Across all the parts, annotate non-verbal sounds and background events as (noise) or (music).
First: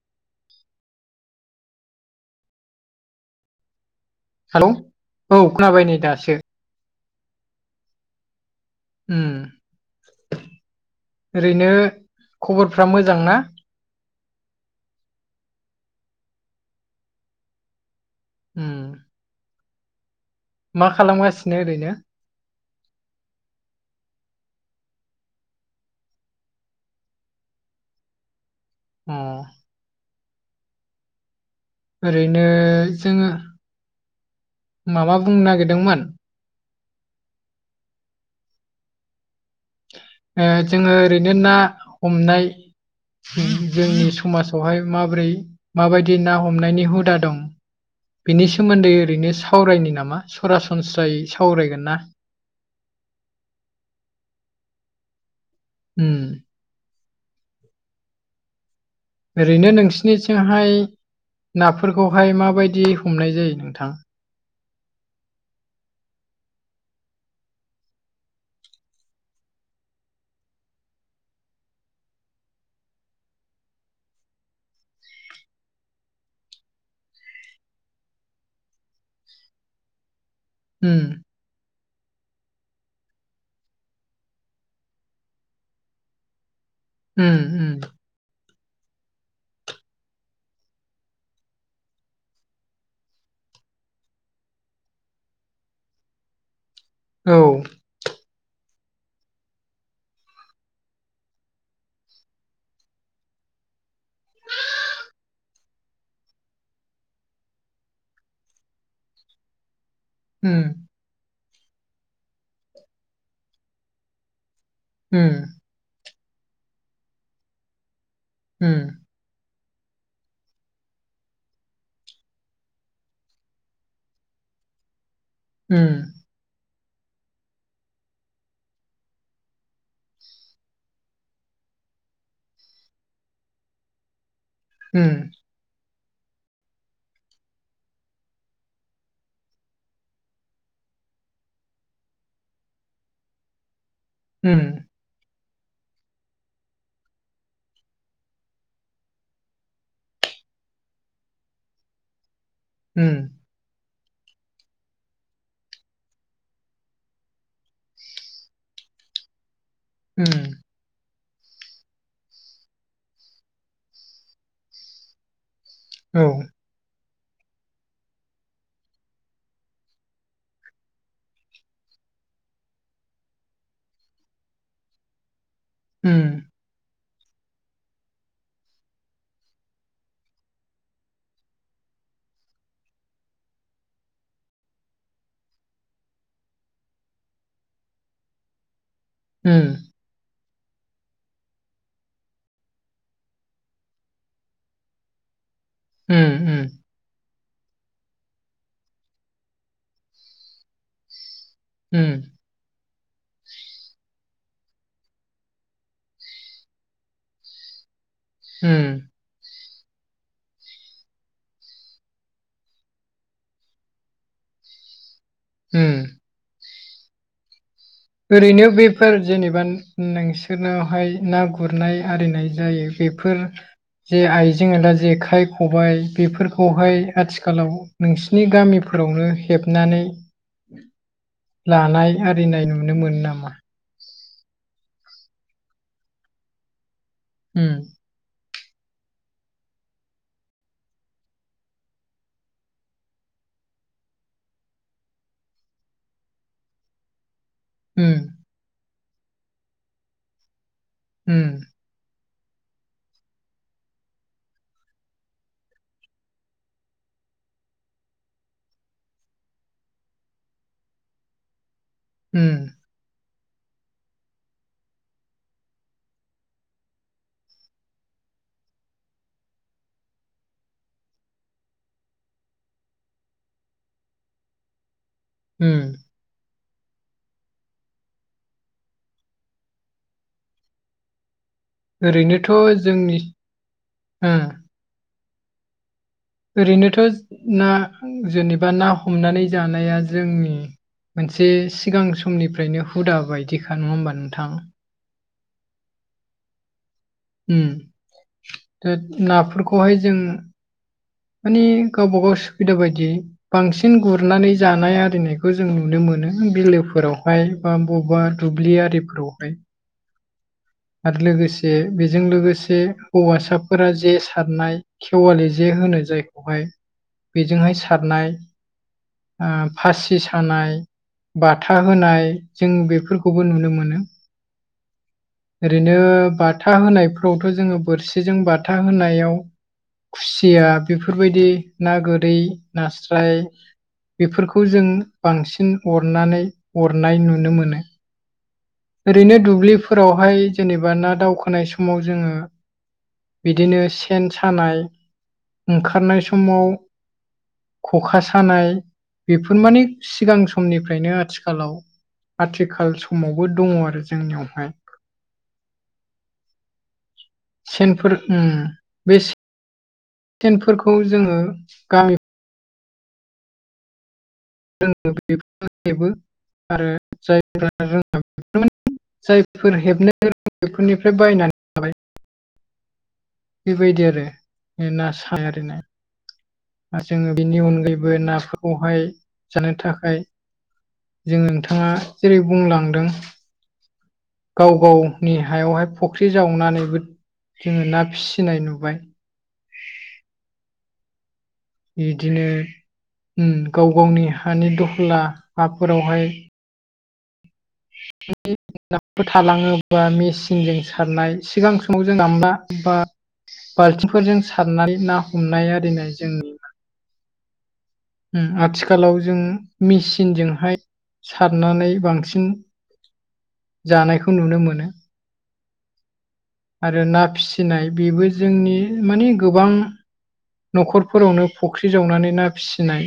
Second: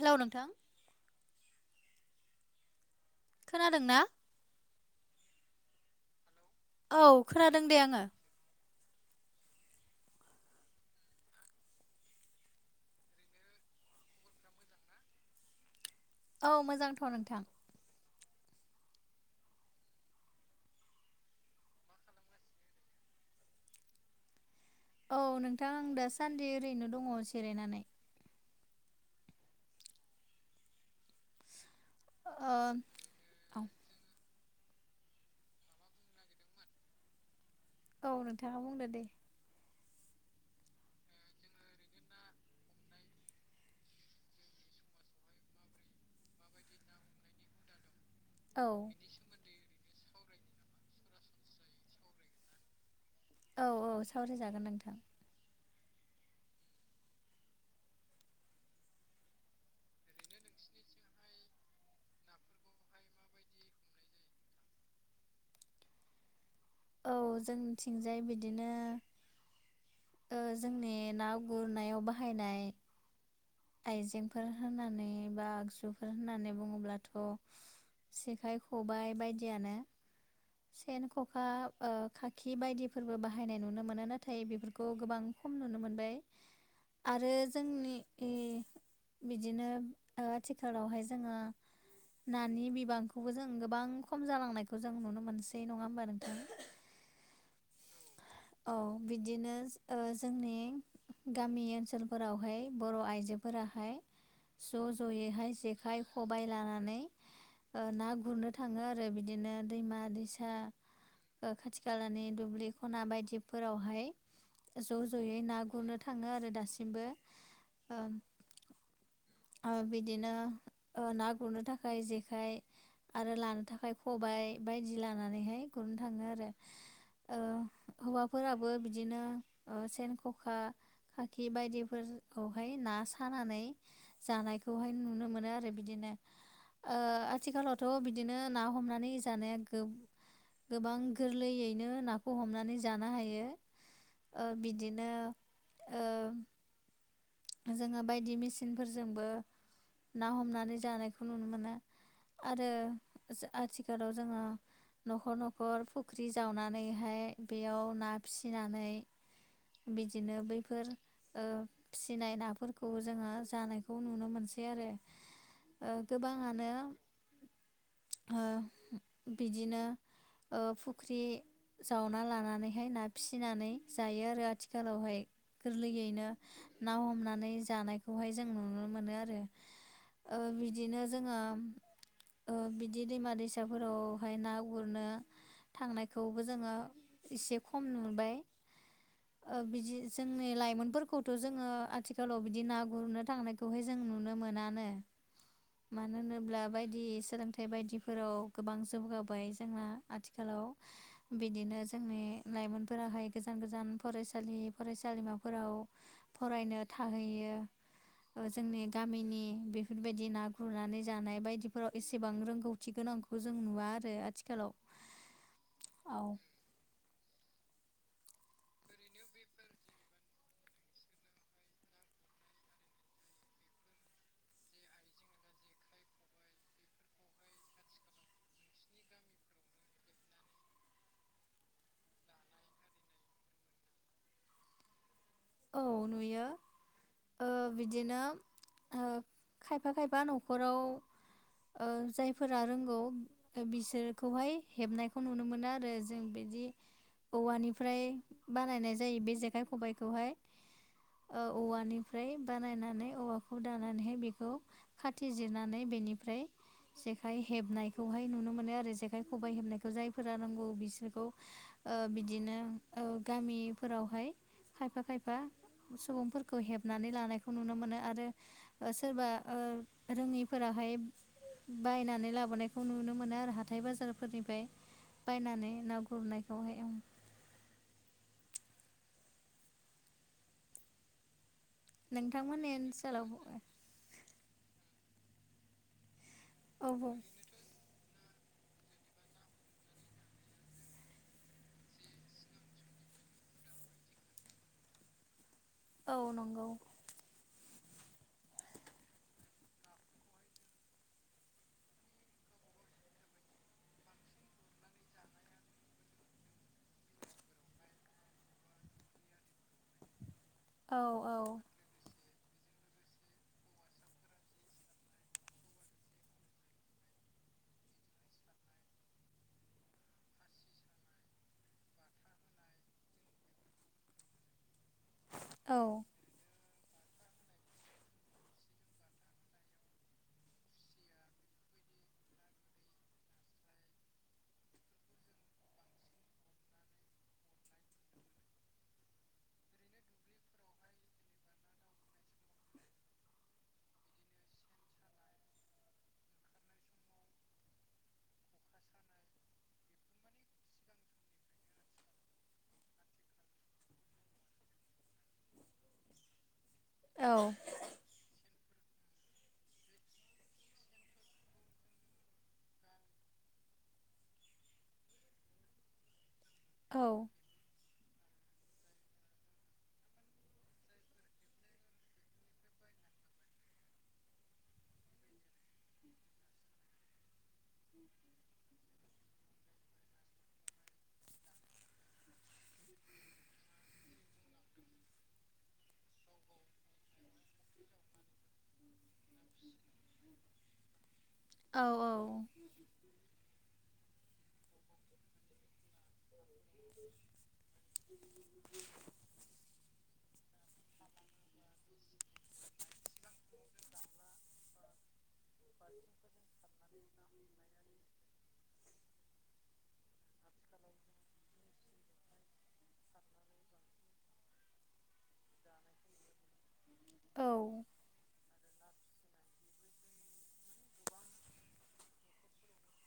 Hello नोंथां खोनादों ना हेलौ औ खोनाबाय नै दासो औ खोनादों दे आङो उम ओरैनो खबरफ्रा मोजां ना? औ मोजांथ' नोंथां उम मा खालामगासिनो ओरैनो औ नोंथां आं दाासान्दि ओरैनो दङ जिरायनानै उम (unintelligible) ओरैनो ओ जोङो औ माबा बुंनो नागिरदोंमोन औ नोंथाङा बुंदो दे ओ जोङो ओरैनो ना हमनाय जोंनि समाजावहाय माब्रै माबायदि ना हमनायनि हुदा दं बेनि औ सोमोन्दै ओरैनो सावरायनो नामा सरासनस्रायै सावरायगोन ना औ औ सावरायजागोन नोंथां उम ओरैनो नोंसोरनिथिंहाय नाफोरखौहाय माबायदि हमनाय जायो नोंथां औ जोंनिथिंजाय बिदिनो ओ जोंनि ना गुरनायाव बाहायनाय आइजेंफोर होननानै बा आगजुफोर होननानै बुङोब्लाथ' सेखाइ खबाय बायदियानो उम सेन ख खा ओ खाखि बायदिफोरबो बाहायनाय नुनो मोनो नाथाय बेफोरखौ गोबां खम नुनो मोनबाय (inaudible) आरो उम जोंनि ओ बिदिनो ओ आथिखालावहाय जोङो नानि बिबांखौबो जों गोबां खम जालांनायखौ जों नुनो मोनसै नङा होमबा नोंथां औ औ बिदिनो ओ जोंनि गामि ओनसोलफोरावहाय बर' आइजोफोराहाय ज' जयैहाय जेखाइ खबाय लानानै ओ ना गुरनो थाङो आरो बिदिनो दैमा दै सा ओ खाथि खालानि दुब्लि खना बायदिफोरावहाय ज' जयै ना गुरनो थाङो आरो दासिमबो ओ ओम आ बिदिनो ओ ना गुरनो थाखाय जेखाइ आरो लानो थाखाय खबाय बायदि लानानैहाय गुरनो थाङो आरो। ओ हौवाफोराबो बिदिनो ओ सेन ख'खा खाखि बायदिफोरखौहाय ना सानानै जानायखौहाय नुनो मोनो आरो बिदिनो। आथिखालावथ' बिदिनो ना हमनानै जानाया गो गोबां गोरलैयैनो नाखौ हमनानै जानो हायो‌। ओ बिदिनो ओ जोङो बायदि मेसिनफोरजोंबो ना हमनानै जानायखौ नुनो मोनो। आरो हो आथिखालाव जोङो न'खर न'खर फुख्रि जावनानैहाय बेयाव ना फिसिनानै बिदिनो बैफोर ओ फिसिनाय नाफोरखौ जोङो जानायखौ नुनो मोनसै आरो। ओ गोबाङानो ओ बिदिनो ओ फुख्रि जावना लानानैहाय ना फिसिनानै जायो आरो आथिखालावहाय। गोरलैयैनो ना हमनानै जानायखौहाय जों नुनो मोनो आरो। ओ बिदिनो जोङो ओ बिदि दैमा दैसाफोरावहाय ना गुरनो थांनायखौबो जोङो एसे खम नुबाय। ओ बिजि जोंनि लाइमोनफोरखौथ' जोङो आथिखालाव बिदि ना गुरनो थांनायखौहाय जों नुनो मोनानो। मानो होनोब्ला बायदि सोलोंथाइ बायदिफोराव गोबां जौगाबाय जोंना आथिखालाव, बिदिनो जोंनि लाइमोनफोराहाय गोजान गोजान फरायसालि फरायसालिमाफोराव फरायनो थाहैयो ओ जोंनि गामिनि बे बेफोरबायदि ना गुरनानै जानाय बायदिफोराव एसेबां रोंगौथि गोनांखौ जों नुवा आरो, आथिखालाव उ। औ। ओरैनो बेफोर जेनेबा नोंसोरनावहाय ना गुरनाय आरिनाय जायो बेफोर जे आइजें आइला जेखाइ खबाय बेफोरखौहाय आथिखालाव नोंसिनि गामिफोरावनो हेबनानै लानाय आरिनाय नु नों मोनो नामा? औ नुयो ओ ओम बिदिनो ओ खायफा खायफा न'खराव ओ जायफोरा रोंगौ ओ बिसोरखौहाय हेबनायखौ नुनो मोनो आरो जों बिदि औवानि फ्राय ओम बानायनाय जायो बे जेखाइ खबायखौहाय ओ ओम औवानि ओमफ्राय बानायनानै औवाखौ दानानैहाय बेखौ खाथि जिरनानै बेनिफ्राय जेखाइ हेबनायखौहाय नुनो मोनो आरो जेखाइ खबाइ हेबनायखौ जायफोरा रोंगौ बिसोरखौ। ओ ओम बिदिनो ओ गामिफोरावहाय खायफा खायफा। बा सुबुंफोरखौ हेबनानै लानायखौ नुनो मोनो आरो। ओ सोरबा ओ रोङिफोराहाय बायनानै लाबोनायखौ नुनो मोनो आरो हाथाय बाजारफोरनिफ्राय। बायनानै ओम ना गुरनायखौहाय उम। ओरैनोथ' नोंथांमोननि जोंनि ओनसोलाव ओ औ बुं ओरैनोथ' ना जेनेबा ना हमनानै जानाया जोंनि मोनसे सिगां समनिफ्रायनो हुदा बायदिखा नङा होमबा नोंथां। औ नंगौ। उम नाफोरखौहाय जों मानि गावबा गाव सुबिदा बायदि बांसिन गुरनानै जानाय आरिनायखौ जों नुनो मोनो बिलोफोरावहाय बा बबेबा दुब्लि आरिफोरावहाय। (unintelligible) आरो औ लोगोसे बेजों लोगोसे हौवासाफोरा जे सारनाय खेवालि जे होनो जायखौहाय बेजोंहाय सारनाय ओ फासि सानाय बाथा होनाय जों बेफोरखौबो नुनो मोनो। औ ओरैनो बाथा होनायफ्रावथ' जोङो बोरसिजों बाथा होनायाव खुसिया बेफोरबायदि ना गोरै नास्राय बेफोरखौ जों बांसिन अरनानै अरनाय नुनो मोनो। ओरैनो दुब्लिफोरावहाय जेनेबा ना दावखोनाय समाव जोङो बिदिनो सेन सानाय ओंखारनाय समाव खखा सानाय बेफोर माने सिगां समनिफ्रायनो आथिखालाव आथिखाल समाव बो दङ आरो जोंनियावहाय। औ। सेनफोर उम बे‌ टेनफोरखौ जोङो गामि (inaudible) आरो औ जाय (inaudible) बेफोरनिफ्राय बायनानै लाबाय बेबायदि आरो (unintelligible) आरो जोङो बेनि अनगायैबो नाफोरखौहाय जानो थाखाय जों नोंथाङा जेरै बुंलांदों गाव गावनि हायावहाय फुख्रि जावनानैबो जोङो ना फिसिनाय नुबाय। औ बिदिनो उम गाव गावनि हानि दहला हाफोरावहाय (inaudible) ना थालाङोबा मेसिनजों सारनाय सिगां समाव जोंना मा बा बाल्थिंफोरजों सारनानै ना हमनाय आरिनाय जों उम आथिखालाव जों मेचिनजोंहाय सारनानै बांसिन जानायखौ नुनो मोनो। आरो ना औ फिसिनाय बेबो जोंनि मानि गोबां न'खरफोरावनो फुख्रि जावनानै ना फिसिनाय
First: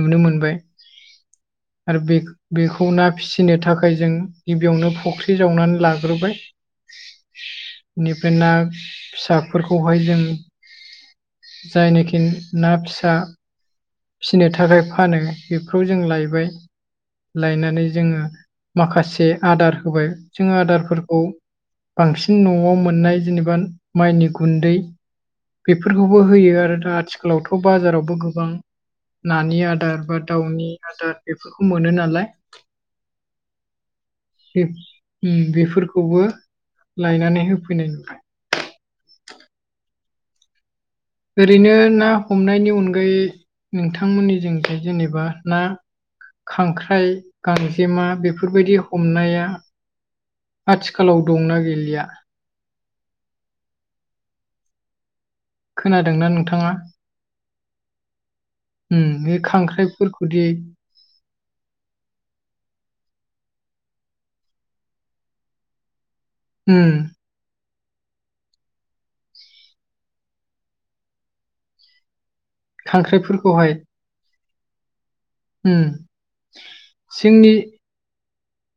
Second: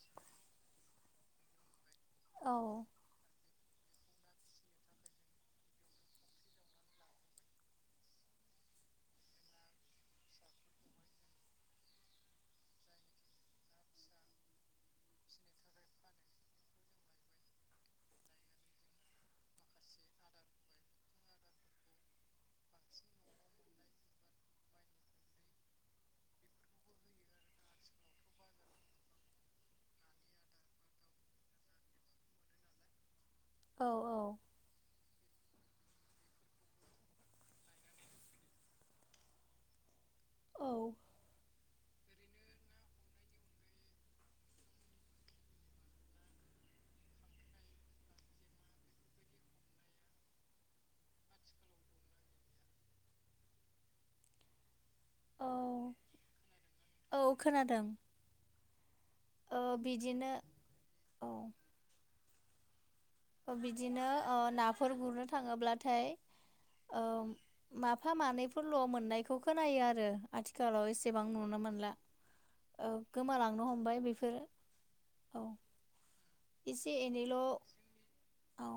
नुनो मोनबाय। आरो बे-बेखौ ना फिसिनो थाखाय जों गिबियावनो फुख्रि जावनानै लाग्रोबाय। बेनिफ्राय ना फिसाफोरखौहाय जों जायनाखि ना फिसा फिसिनो थाखाय फानो बेखौ जों लायबाय। लायनानै जोङो माखासे आदार होबाय जोङो आदारफोरखौ बांसिन न'आव मोननाय जेनेबा माइनि गुन्दै बेफोरखौबो होयो आरो दा आथिखालावथ' बाजारावबो गोबां नानि आदार बा दाउनि आदार बेफोरखौ मोनो नालाय औ औ बे बेफोरखौबो लायनानै होफैनाय (unintelligible) औ ओरैनो ना हमनायनि अनगायै नोंथांमोननिजों जेनेबा ना खांख्राइ गांजेमा बेफोरबायदि हमनाया आथिखालाव दंना गैलिया औ खोनादोंना नोंथाङा? औ खोनादों उम बे ओ बिदिनो खांख्राइफोरखौदि औ बिदिनो अ नाफोर गुरनो थाङोब्लाथाय उम ओ माफा मानैफोरल' मोननायखौ खोनायो आरो आथिखालाव एसेबां नुनो मोनला (inaudible) औ गोमालांनो खांख्राइफोरखौहाय हमबाय बेफोरो औ उम एसे एनैल' जोंनि औ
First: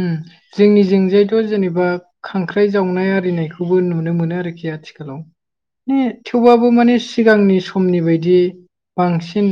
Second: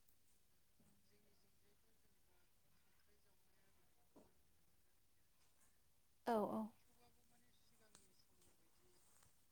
उम जोंनि जोंजायथ' जेनेबा खांख्राइ जावनाय आरिनायखौबो नुनो मोनो आरोखि आथिखालाव उम‌‌ औ थेवबाबो माने सिगांनि समनि बायदि बांसिन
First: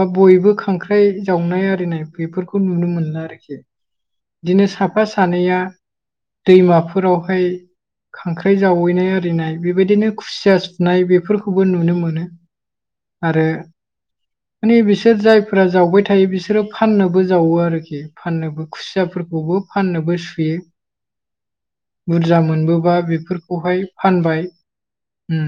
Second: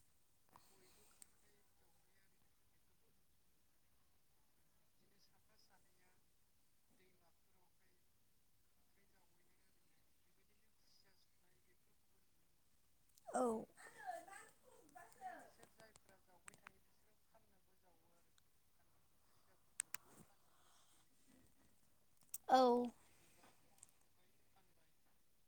बा बयबो खांख्राइ जावनाय आरिनाय बेफोरखौ नुनो मोनला आरोखि बिदिनो साफा सानैया दैमाफोरावहाय खांख्राइ जावैनाय आरिनाय बेबादिनो खुसिया सुनाय बेफोरखौबो नुनो मोनो आरो औ माने बिसोर जायफोरा जावबाय थायो बिसोरो फाननोबो जावो आरोखि फाननोबो खुसियाफोरखौ बो फाननोबो सुयो बुरजा औ मोनबोबा बेफोरखौ बेहाय फानबाय उम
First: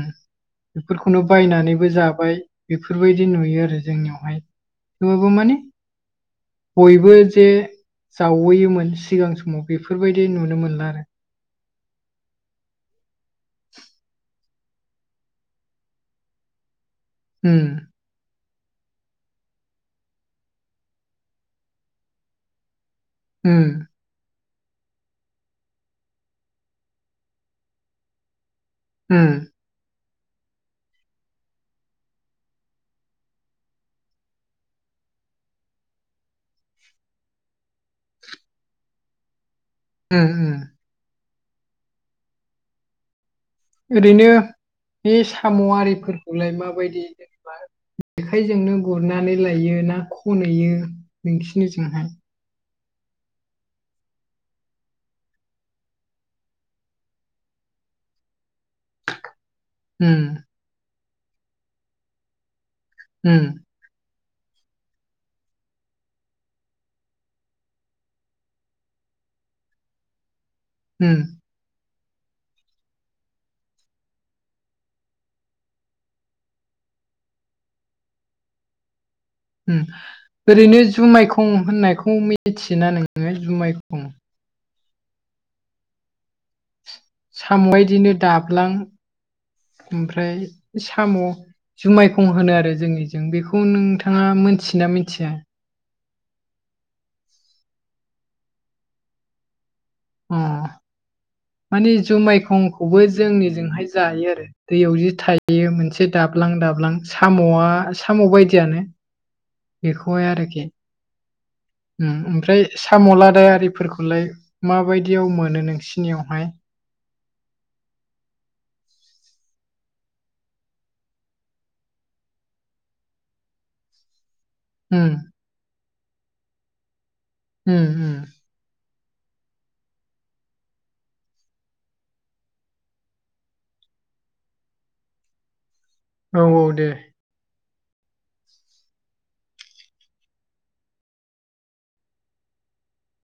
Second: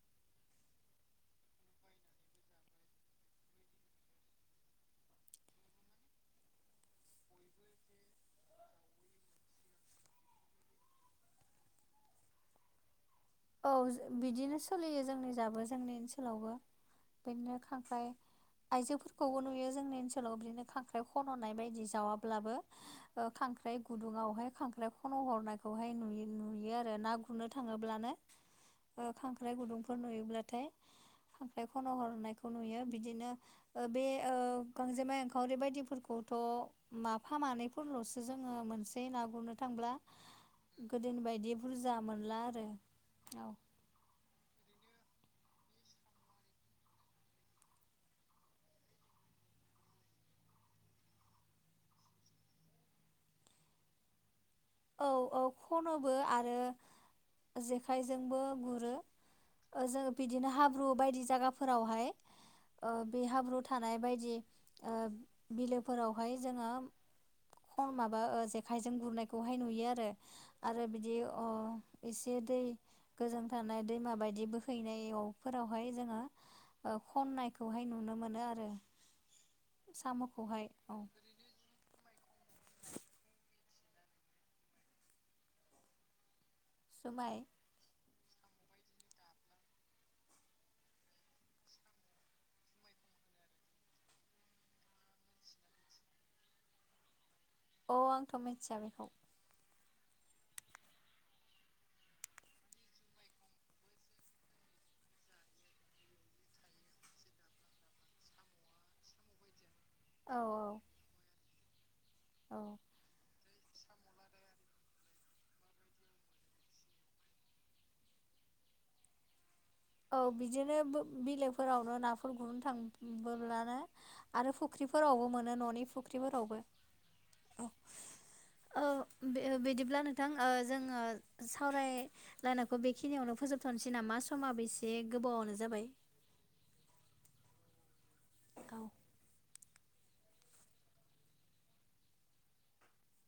बेफोरखौनो बायनानैबो जाबाय बेफोरबायदि नुयो आरो जोंनियावहाय थेवबाबो माने बयबो जे जावहैयोमोन सिगां समाव बेफोरबायदि नुनो मोनला आरो औ बिदिनो सोलियो जोंनि जाबो जोंनि ओनसोलावबो बिदिनो उम खांख्राइ आइजोफोरखौबो नुयो जोंनि ओनसोलाव बिदिनो खांख्राइ खन'नाय बायदि जावाब्लाबो ओ उम खांख्राइ गुदुङावहाय खांख्राइ खन' हरनायखौहाय नुयो-नुयो आरो ना गुरनो थाङोब्लानो उम खांख्राइ गुदुंफोर नुयोब्लाथाय खांख्राइ खन' हरनायखौ नुयो बिदिनो ओ बे ओ गांजेमा एंखावरि बायदिफोरखौथ' माफा मानैफोरल'सो जोङो मोनसै ना गुरनो थांब्ला उम उम गोदोनि बायदि बुरजा मोनला आरो औ ओरैनो बे साम' आरिफोरखौलाय माबायदि जेनबा। जेखाइजोंनो गुरनानै लायो ना खनहैयो नोसिनि जोंहाय। औ औ खनोबो आरो जेखाइजोंबो गुरो। ओ जोङो उम बिदिनो हाब्रु बायदि जायगाफोरावहाय ओ बे उम हाब्रु थानाय बायदि ओ बिलोफोरावहाय जोङो खम माबा जेखाइजों गुरनायखौहाय नुयो आरो आरो बिदि उम अ एसे दै गोजों थानाय दैमा बायदि बोहैनायफोरावहाय जोङो ओ खननायखौहाय नुनो मोनो आरो। उम साम'खौहाय ओरैनो औ जुनायखं होननायखौ मिथियोना नोङो जुनायखं? जुमाय साम' बिदिनो दाबलां ओमफ्राय साम'। जुनायखं होनो आरो जोंनिजों बेखौ नोंथाङा मोनथि ना मिथिया? औ आंथ' मिथिया बेखौ। अ मानि जुनायखं खौबो जोंनिजोंहाय जायो आरो। दैयाव जि थायो मोनसे दाबलां दाबलां साम'आ साम' बायदियानो। बेखौहाय औ आरोखि। उम औ ओमफ्राय साम' लादाय आरिफोरखौलाय मा बायदि आव मोनो नोंसिनियावहाय? औ बिदिनो बिलइफोरावनो नाफोर गुरनो थांबोलानो आरो उम फुख्रिफोरावबो मोनो न'नि फुख्रिफोरावबो। उम उम औ बिदिब्ला नोंथां ओ जोङो सावराय लानाखौ बेखिनियावनो फोजोबथ'नोसै नामा? समाब बेसे गोबावनो जाबाय। औ औ दे। औ।